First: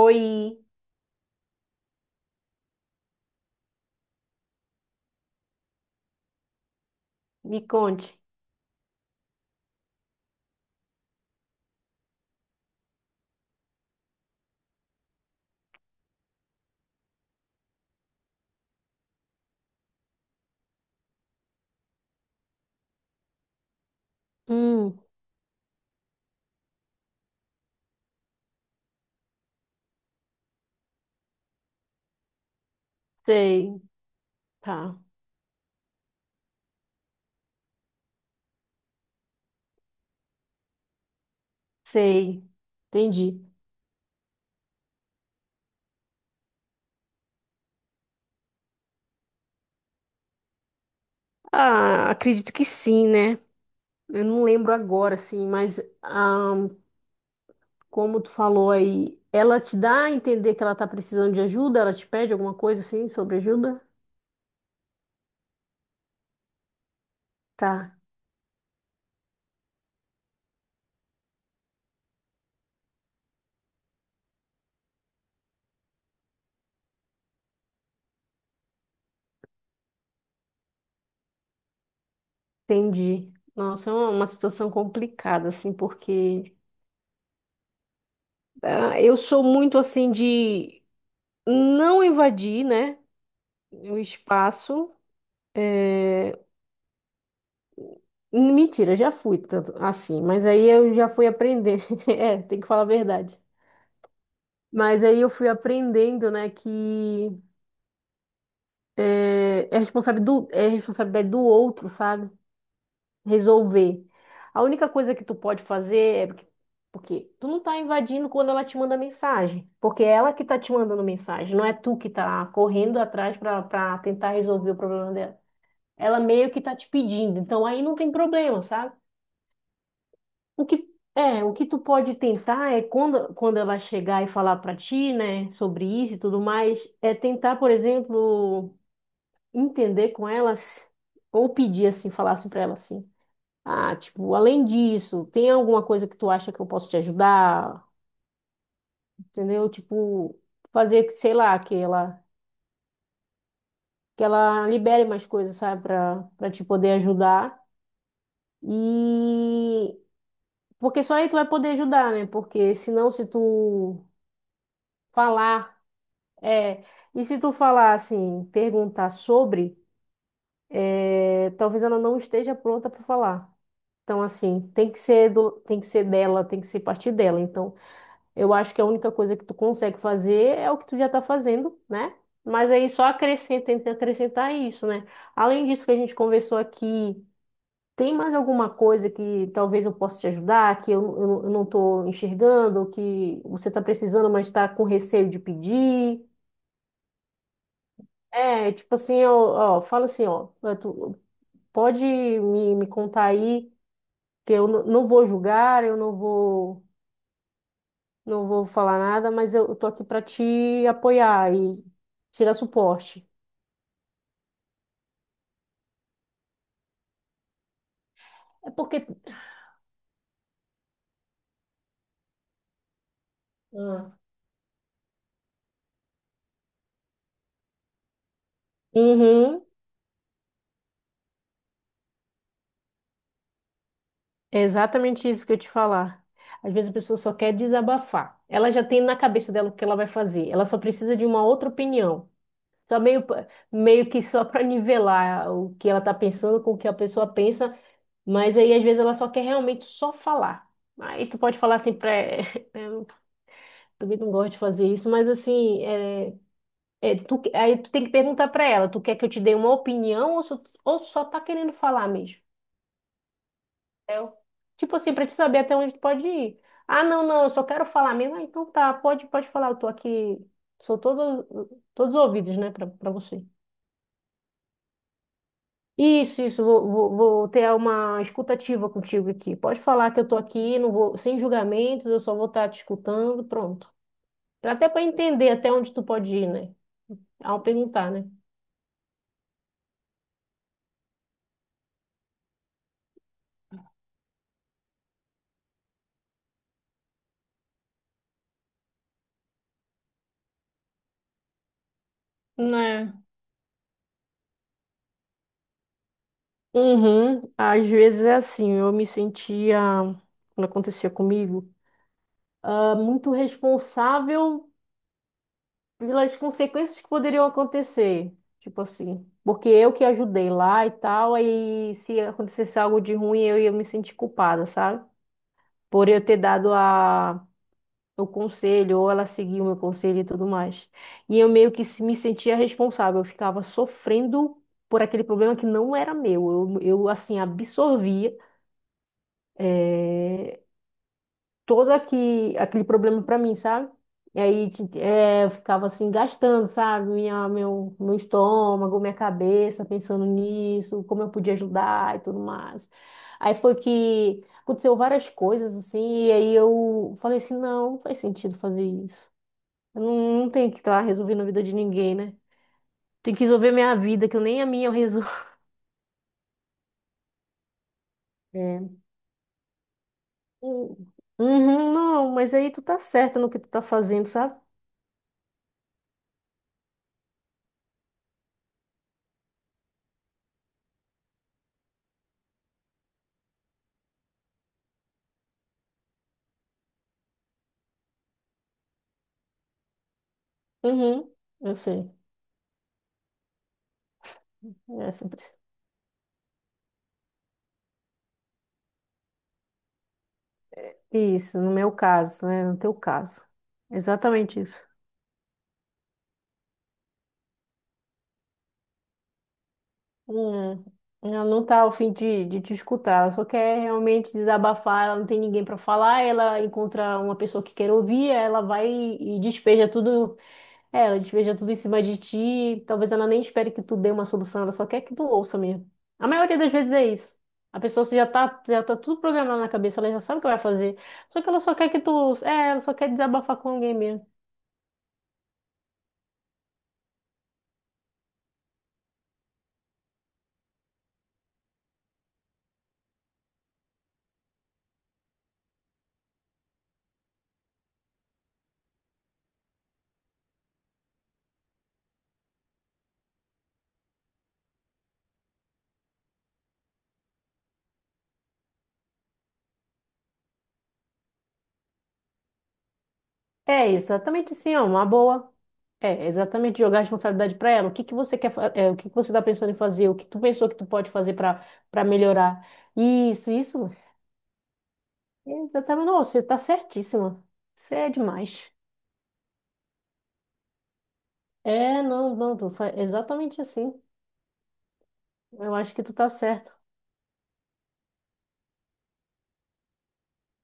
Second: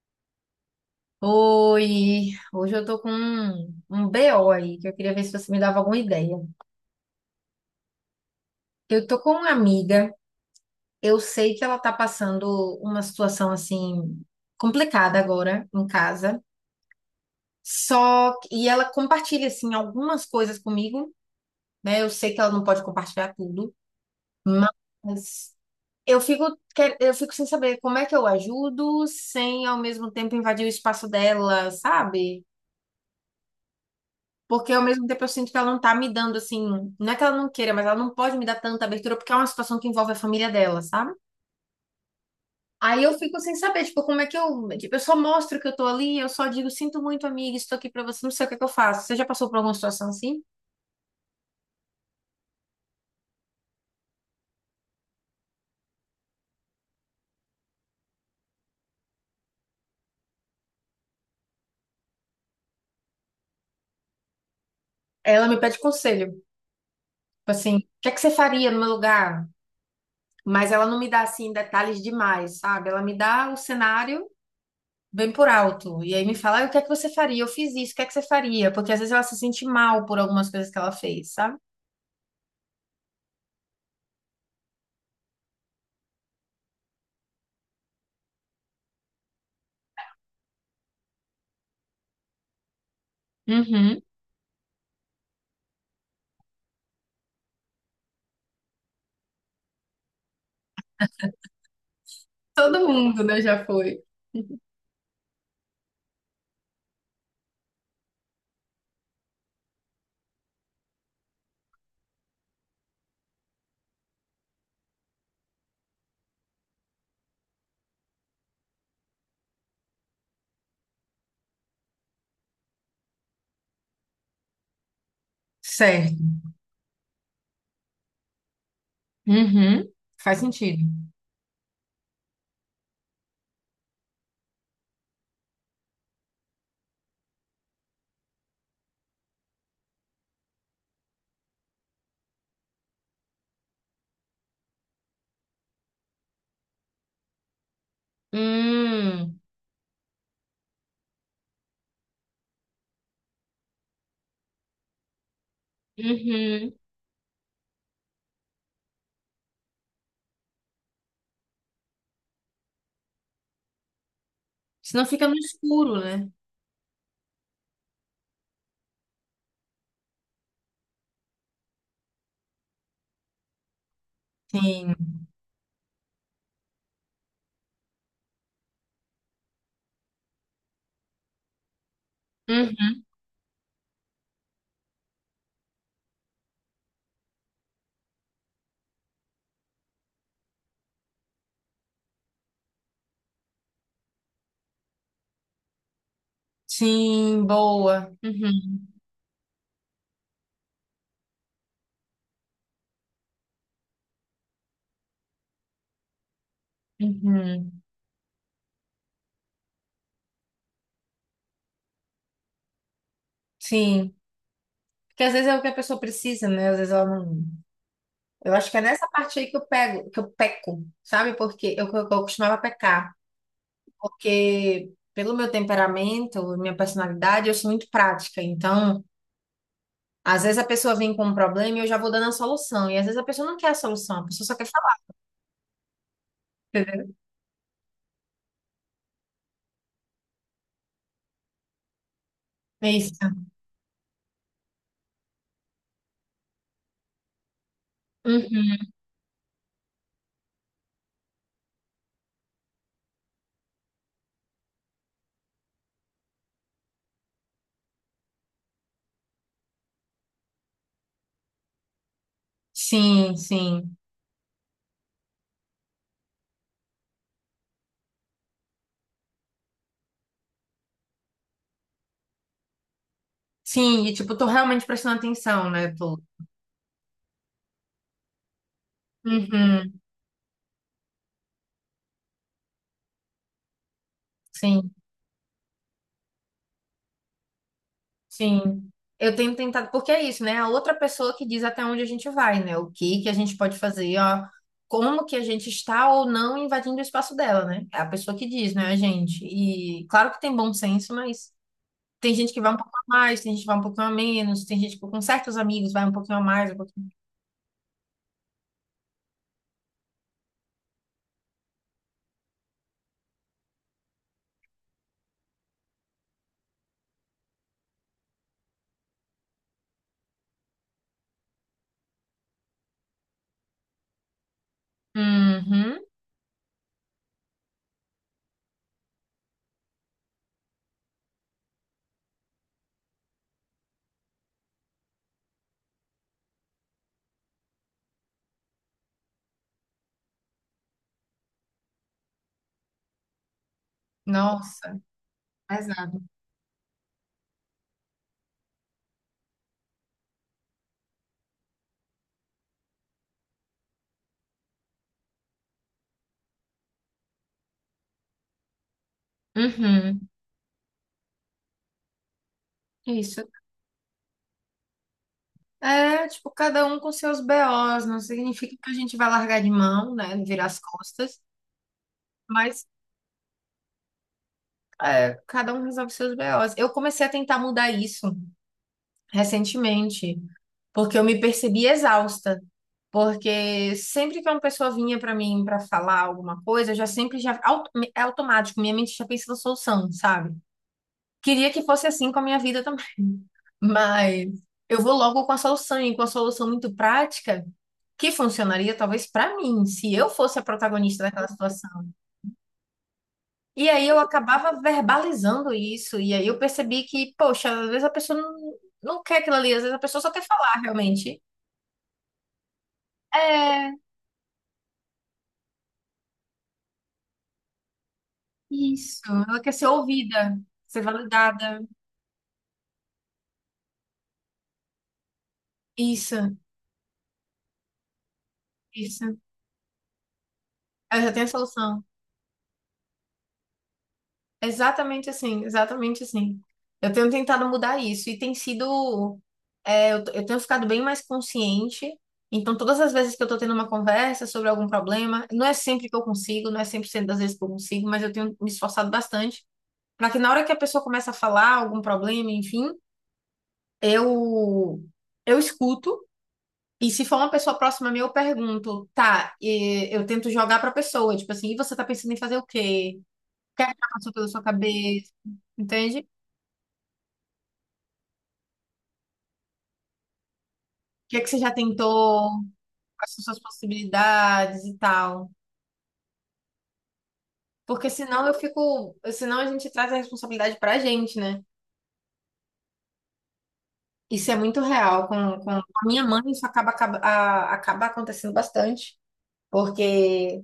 Oi, Oi, hoje eu tô com um BO aí, que eu queria ver se você me dava alguma ideia. me conte. Eu tô com uma amiga, eu sei que ela tá passando uma situação assim complicada agora em casa. Só que, e ela compartilha assim algumas coisas comigo, né? Eu sei que ela não pode compartilhar tudo, Hum, mas eu fico eu fico sem saber como é que eu ajudo sem ao mesmo tempo invadir o espaço dela, sabe? sei, Porque ao tá, mesmo tempo eu sinto que ela não tá me dando assim, não é que ela não queira, mas ela não pode me dar tanta abertura porque é uma situação que envolve a família dela, sabe? sei, Aí eu fico entendi. sem saber, tipo, como é que eu, tipo, eu só mostro que eu tô ali, eu só digo, sinto muito, amiga, estou aqui pra você, não sei o que é que eu faço. Você já passou por alguma situação assim? Ah, acredito que sim, né? Eu não lembro agora, assim, mas como tu falou aí, ela te dá a entender que ela tá precisando de ajuda? Ela te pede alguma coisa assim sobre ajuda? Ela me pede conselho, tipo assim, o Tá, que é que você faria no meu lugar? Mas ela não me dá assim detalhes demais, sabe? Ela me dá o cenário bem por alto e aí me fala, "Ah, o que é que você faria? Eu fiz isso, o que é que você faria? Porque às vezes ela se sente mal por algumas coisas que ela fez, sabe? entendi. Nossa, é uma situação complicada, assim, porque eu sou muito assim de não invadir, né, o Uhum. espaço. eh, Mentira, já fui tanto assim, mas aí eu já fui aprender. É, tem que falar a Todo mundo, verdade. né, já foi. Mas aí eu fui aprendendo, né, que é responsável é responsabilidade do outro, sabe? Resolver. A única coisa que tu pode fazer é porque tu não tá invadindo quando ela te manda mensagem, porque é ela que tá te mandando mensagem, não é tu que tá correndo atrás pra para tentar resolver o problema dela. Ela Certo. meio que tá te pedindo, então aí não tem problema, sabe? Uhum. Faz O sentido. que, é, o que tu pode tentar é quando ela chegar e falar para ti, né, sobre isso e tudo mais, é tentar, por exemplo, entender com elas ou pedir assim, falar assim para ela assim: "Ah, tipo, além disso, tem alguma coisa que tu acha que eu posso te ajudar?" Hum. Entendeu? Tipo, fazer que, sei lá, que ela libere mais coisas, sabe, para te Uhum. poder ajudar. E porque só aí tu vai poder ajudar, né? Porque senão se tu Senão fica no falar escuro, né? É, e se tu falar assim, é, talvez ela não esteja pronta para falar. Então, assim, Sim. Tem que ser dela, tem que ser partir dela. Então, eu acho que a única coisa que tu consegue fazer é o que tu já tá fazendo, né? Mas aí Uhum. só acrescenta, tenta acrescentar isso, né? Além disso que a gente conversou aqui, tem mais alguma coisa que talvez eu possa te ajudar, eu não tô enxergando, que você tá precisando, mas tá com receio de pedir? Sim, boa. É, Uhum. tipo assim, eu, ó, fala assim, ó, tu pode me contar aí que eu não vou julgar, eu não vou, Uhum. não vou falar nada, mas eu tô aqui pra te apoiar e te dar suporte. Sim. Porque às vezes é o que a pessoa precisa, né? Às vezes ela não. Eu acho É que é porque nessa parte aí que eu pego, que eu peco, sabe? Porque eu costumava pecar. Ah. Porque pelo meu temperamento, minha personalidade, eu sou muito prática. Então. Uhum, Às vezes a pessoa vem com um problema e eu já vou dando a solução. E às vezes a pessoa não quer a solução, a pessoa só é quer falar. exatamente isso que eu te falar. Às vezes a Entendeu? pessoa só quer desabafar. Ela já tem na cabeça dela o que ela vai fazer. Ela só precisa de uma outra opinião. É Só isso. meio, meio que só para nivelar o que ela está pensando com o que a pessoa pensa. Mas aí, Uhum. às vezes, ela só quer realmente só falar. Aí tu pode falar assim pra... Eu também não gosto de fazer isso, mas assim, aí tu tem que perguntar pra ela, tu quer que eu te dê uma opinião ou só tá querendo falar mesmo? Sim, sim. Entendeu? Tipo assim, pra te saber até onde tu pode ir. Ah, não, não, eu só quero falar mesmo. Ah, então tá, pode falar, eu tô aqui, sou todo, todos os ouvidos, né, pra você. Sim, e tipo, tô realmente prestando atenção, né? Tô... Isso, vou ter uma escutativa contigo aqui. Pode Uhum. falar que eu tô aqui, sem julgamentos, eu só vou estar te escutando, pronto. Até Sim, para entender até onde tu pode ir, né? Ao perguntar, né? sim. Eu tenho tentado, porque é isso, né? A outra pessoa que diz até onde a gente vai, né? O que que a gente pode fazer, ó. Como que a gente está ou não invadindo o espaço dela, né? É a pessoa que diz, né, a gente? E claro que tem bom senso, mas tem gente que vai um pouco a Né? mais, tem gente que vai um pouquinho a menos, tem gente que com certos amigos vai um pouquinho a mais, um pouquinho. Uhum. Às vezes é assim, quando acontecia comigo, muito responsável pelas consequências que poderiam acontecer. Tipo assim, porque eu que ajudei lá e tal, aí se acontecesse algo de ruim, eu ia me sentir culpada, sabe? Uhum. Por eu ter dado a, o conselho, ou ela seguiu o meu conselho e tudo mais. E eu meio que me sentia responsável, eu ficava sofrendo por aquele problema que não era meu. Eu assim, absorvia, eh, aquele problema pra mim, sabe? E aí Nossa, é, eu ficava assim, pesado. gastando, sabe? Meu estômago, minha cabeça, pensando nisso, como eu podia ajudar e tudo mais. Aí foi que aconteceu várias coisas, assim, e aí eu falei assim, não faz sentido fazer isso. Eu Uhum. não, não tenho que estar resolvendo a vida de ninguém, né? Tem que Isso. resolver minha vida, que nem a minha eu resolvo. É, tipo, cada um com seus BOs, não significa É. que a gente vai largar de mão, né, virar as Hum, costas, uhum, não, mas aí tu mas tá certa no que tu tá fazendo, sabe? é, cada um resolve seus BOs. Eu comecei a tentar mudar isso recentemente, porque eu me percebi exausta. Porque sempre que uma pessoa vinha para mim para falar alguma coisa, eu já sempre já auto- é automático, minha mente já pensa na solução, sabe? Uhum, Queria eu que fosse sei. assim com a minha vida também, mas É eu vou é sempre logo com assim. a solução e com a solução muito prática que funcionaria talvez para mim, se eu fosse a protagonista daquela Isso, no situação. meu caso, né? No teu caso. E aí eu Exatamente isso. acabava verbalizando isso e aí eu percebi que, poxa, às vezes a pessoa não, não quer aquilo ali, às vezes a pessoa só quer falar Hum, realmente. ela não tá ao fim de te escutar, ela só quer É realmente desabafar, ela não tem ninguém para falar, ela encontra uma pessoa que quer ouvir, ela vai isso, e ela quer ser despeja tudo, ouvida, ser é, ela despeja tudo em validada. cima de ti, talvez ela nem espere que tu dê uma solução, ela só quer que tu ouça mesmo. A Isso, maioria das vezes é isso. A pessoa já tá tudo isso. programado na cabeça, ela já sabe o que vai fazer, Eu já só tenho a que ela só quer que solução. É, ela só quer desabafar com alguém mesmo. Exatamente assim, exatamente assim. Eu tenho tentado mudar isso e tem sido. É, eu tenho ficado bem mais consciente. Então, todas as vezes que eu tô tendo uma conversa sobre algum problema, não é sempre que eu consigo, não é 100% das vezes que eu consigo, mas eu tenho me esforçado bastante para que na hora que a pessoa começa a falar algum problema, enfim, eu, eu escuto. E se for uma pessoa próxima a mim, eu pergunto, tá, e eu tento jogar pra pessoa, tipo assim, e você tá pensando em fazer o quê? O que é É que já passou pela exatamente sua assim, ó, uma cabeça, boa. entende? O É, exatamente, jogar a responsabilidade para ela. O que que você quer, é, o que que você está pensando em fazer? O que tu pensou que tu pode fazer que é que você já para tentou, melhorar? quais são Isso, suas isso. possibilidades e tal. É, exatamente, não, você tá certíssima. Você Porque é senão eu demais. fico, senão a gente traz a responsabilidade pra gente, né? É, não, não, tu exatamente assim. Isso é muito real. Com Eu a acho que tu minha tá mãe, isso certo. acaba acontecendo bastante. Porque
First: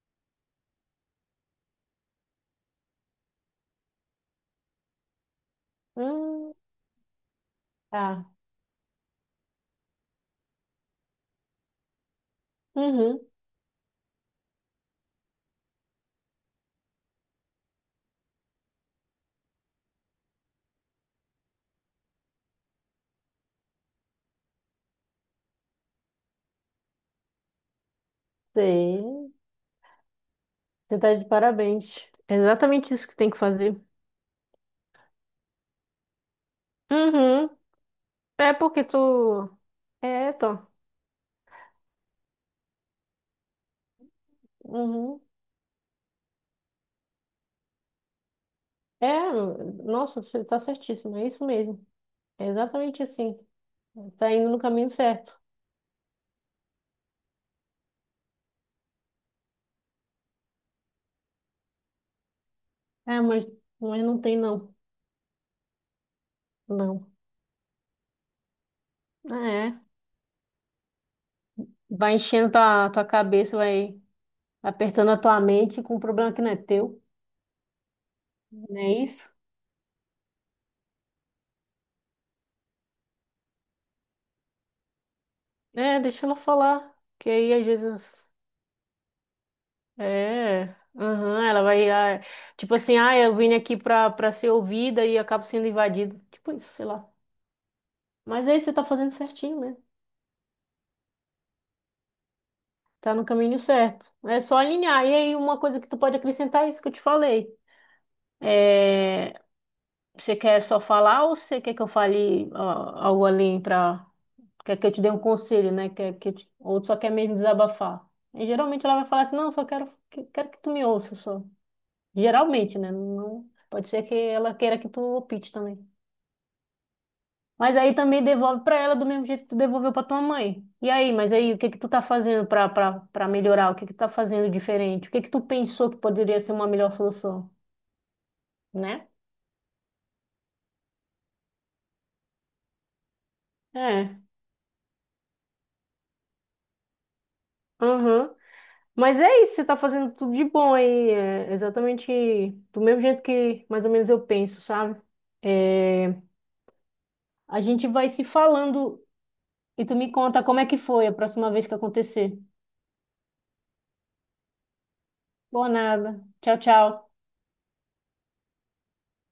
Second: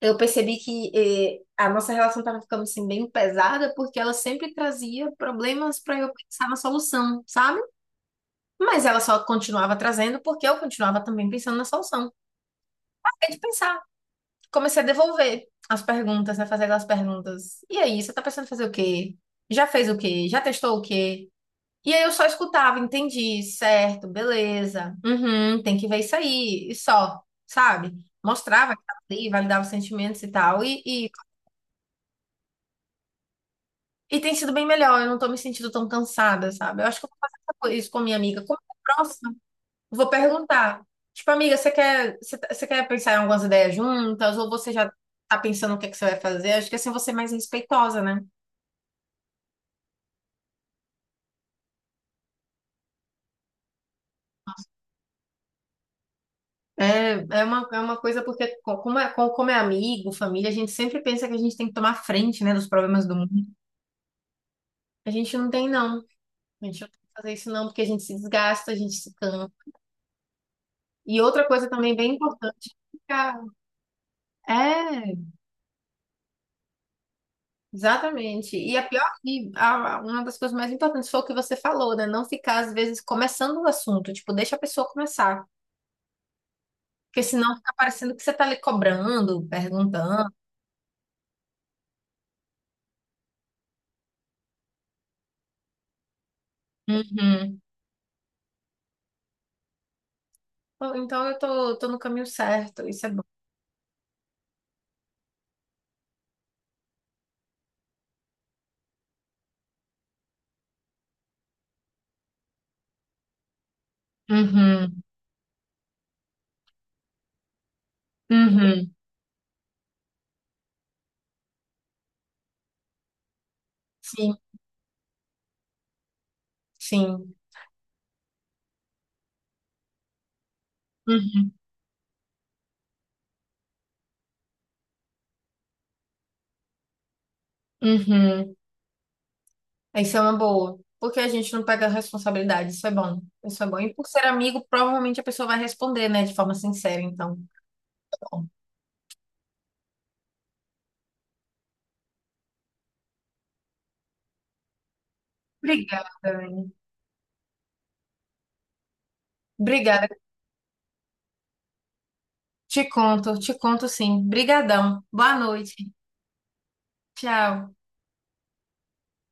eu percebi que eh, a nossa relação estava ficando assim, bem pesada, porque ela sempre trazia problemas para eu pensar Hum, na solução, sabe? tá. Mas ela só continuava trazendo porque eu continuava também pensando na solução. Uhum. É de pensar. Comecei a devolver as perguntas, né? Fazer aquelas perguntas. E aí, você tá pensando em fazer o quê? Já fez o quê? Já testou o quê? E aí eu só escutava, entendi, certo, beleza. Uhum, tem que ver isso aí. E só, sabe? Mostrava que tava ali, Sei. validava os sentimentos e tal. E, Você e, tá de parabéns. É exatamente isso que tem que fazer. e tem sido bem melhor, eu não tô me sentindo tão cansada, sabe? Eu acho que eu vou Uhum. fazer isso com a minha amiga. É Como é porque próximo. tu Vou tô. perguntar. Tipo, amiga, você quer, você, você quer pensar em algumas ideias juntas? Ou você já Uhum. tá pensando o que é que você vai fazer? Acho que assim você é mais respeitosa, né? É, nossa, você tá certíssima. É isso mesmo. É exatamente assim. Tá indo no caminho certo. É, é uma coisa porque, como é amigo, família, a gente sempre pensa que a gente tem que tomar frente, né, dos problemas do É, mundo. Mas não tem não. A gente não tem, não. A gente não tem Não. que fazer isso, não, porque a gente se desgasta, a gente se cansa. É. E outra coisa também bem Vai enchendo importante, tua ficar. cabeça, vai apertando É. a tua mente com um problema que não é teu. Exatamente. E Não a é pior, isso? Uma das coisas mais importantes foi o que você falou, né? Não ficar, às vezes, começando o assunto. Tipo, deixa a pessoa começar. É, deixa ela falar. Porque Que aí senão às fica parecendo que vezes. você tá ali cobrando, perguntando. É. Aham, ela vai. Tipo assim, ah, eu vim aqui pra ser ouvida e acabo sendo invadida. Tipo isso, sei lá. Uhum. Mas aí você tá fazendo certinho, né? Pô, então eu tô no caminho certo, isso é Tá bom. no caminho certo. É só alinhar. E aí uma coisa que tu pode acrescentar é isso que eu te falei. É, você quer só falar ou você quer que eu fale algo além pra. Quer que eu te Uhum. dê um conselho, né? Quer que eu ou só quer mesmo desabafar? E geralmente Uhum. ela vai falar assim, não, só quero que tu me ouça só. Geralmente, né? Não... Pode ser que Sim, ela queira que tu opte também. sim. Mas aí também devolve pra ela do mesmo jeito que tu devolveu pra tua mãe. E aí, mas Uhum. aí, o que que tu tá fazendo pra melhorar? O que que tu tá fazendo diferente? O que que tu pensou que poderia ser uma melhor solução, Uhum. né? Isso é uma boa. Porque a gente não pega responsabilidade, isso é bom. Isso é bom. E por É. ser amigo, provavelmente a pessoa vai responder, né? De forma sincera, então. Uhum. Bom. Mas é isso, você tá fazendo tudo de bom aí, é exatamente do mesmo jeito que mais ou menos eu penso, sabe? Obrigada, É, Anne. a gente vai se falando e tu Obrigada. me conta como é que foi a próxima vez que acontecer. Te conto sim. Brigadão. Boa Boa noite. nada. Tchau, tchau. Tchau.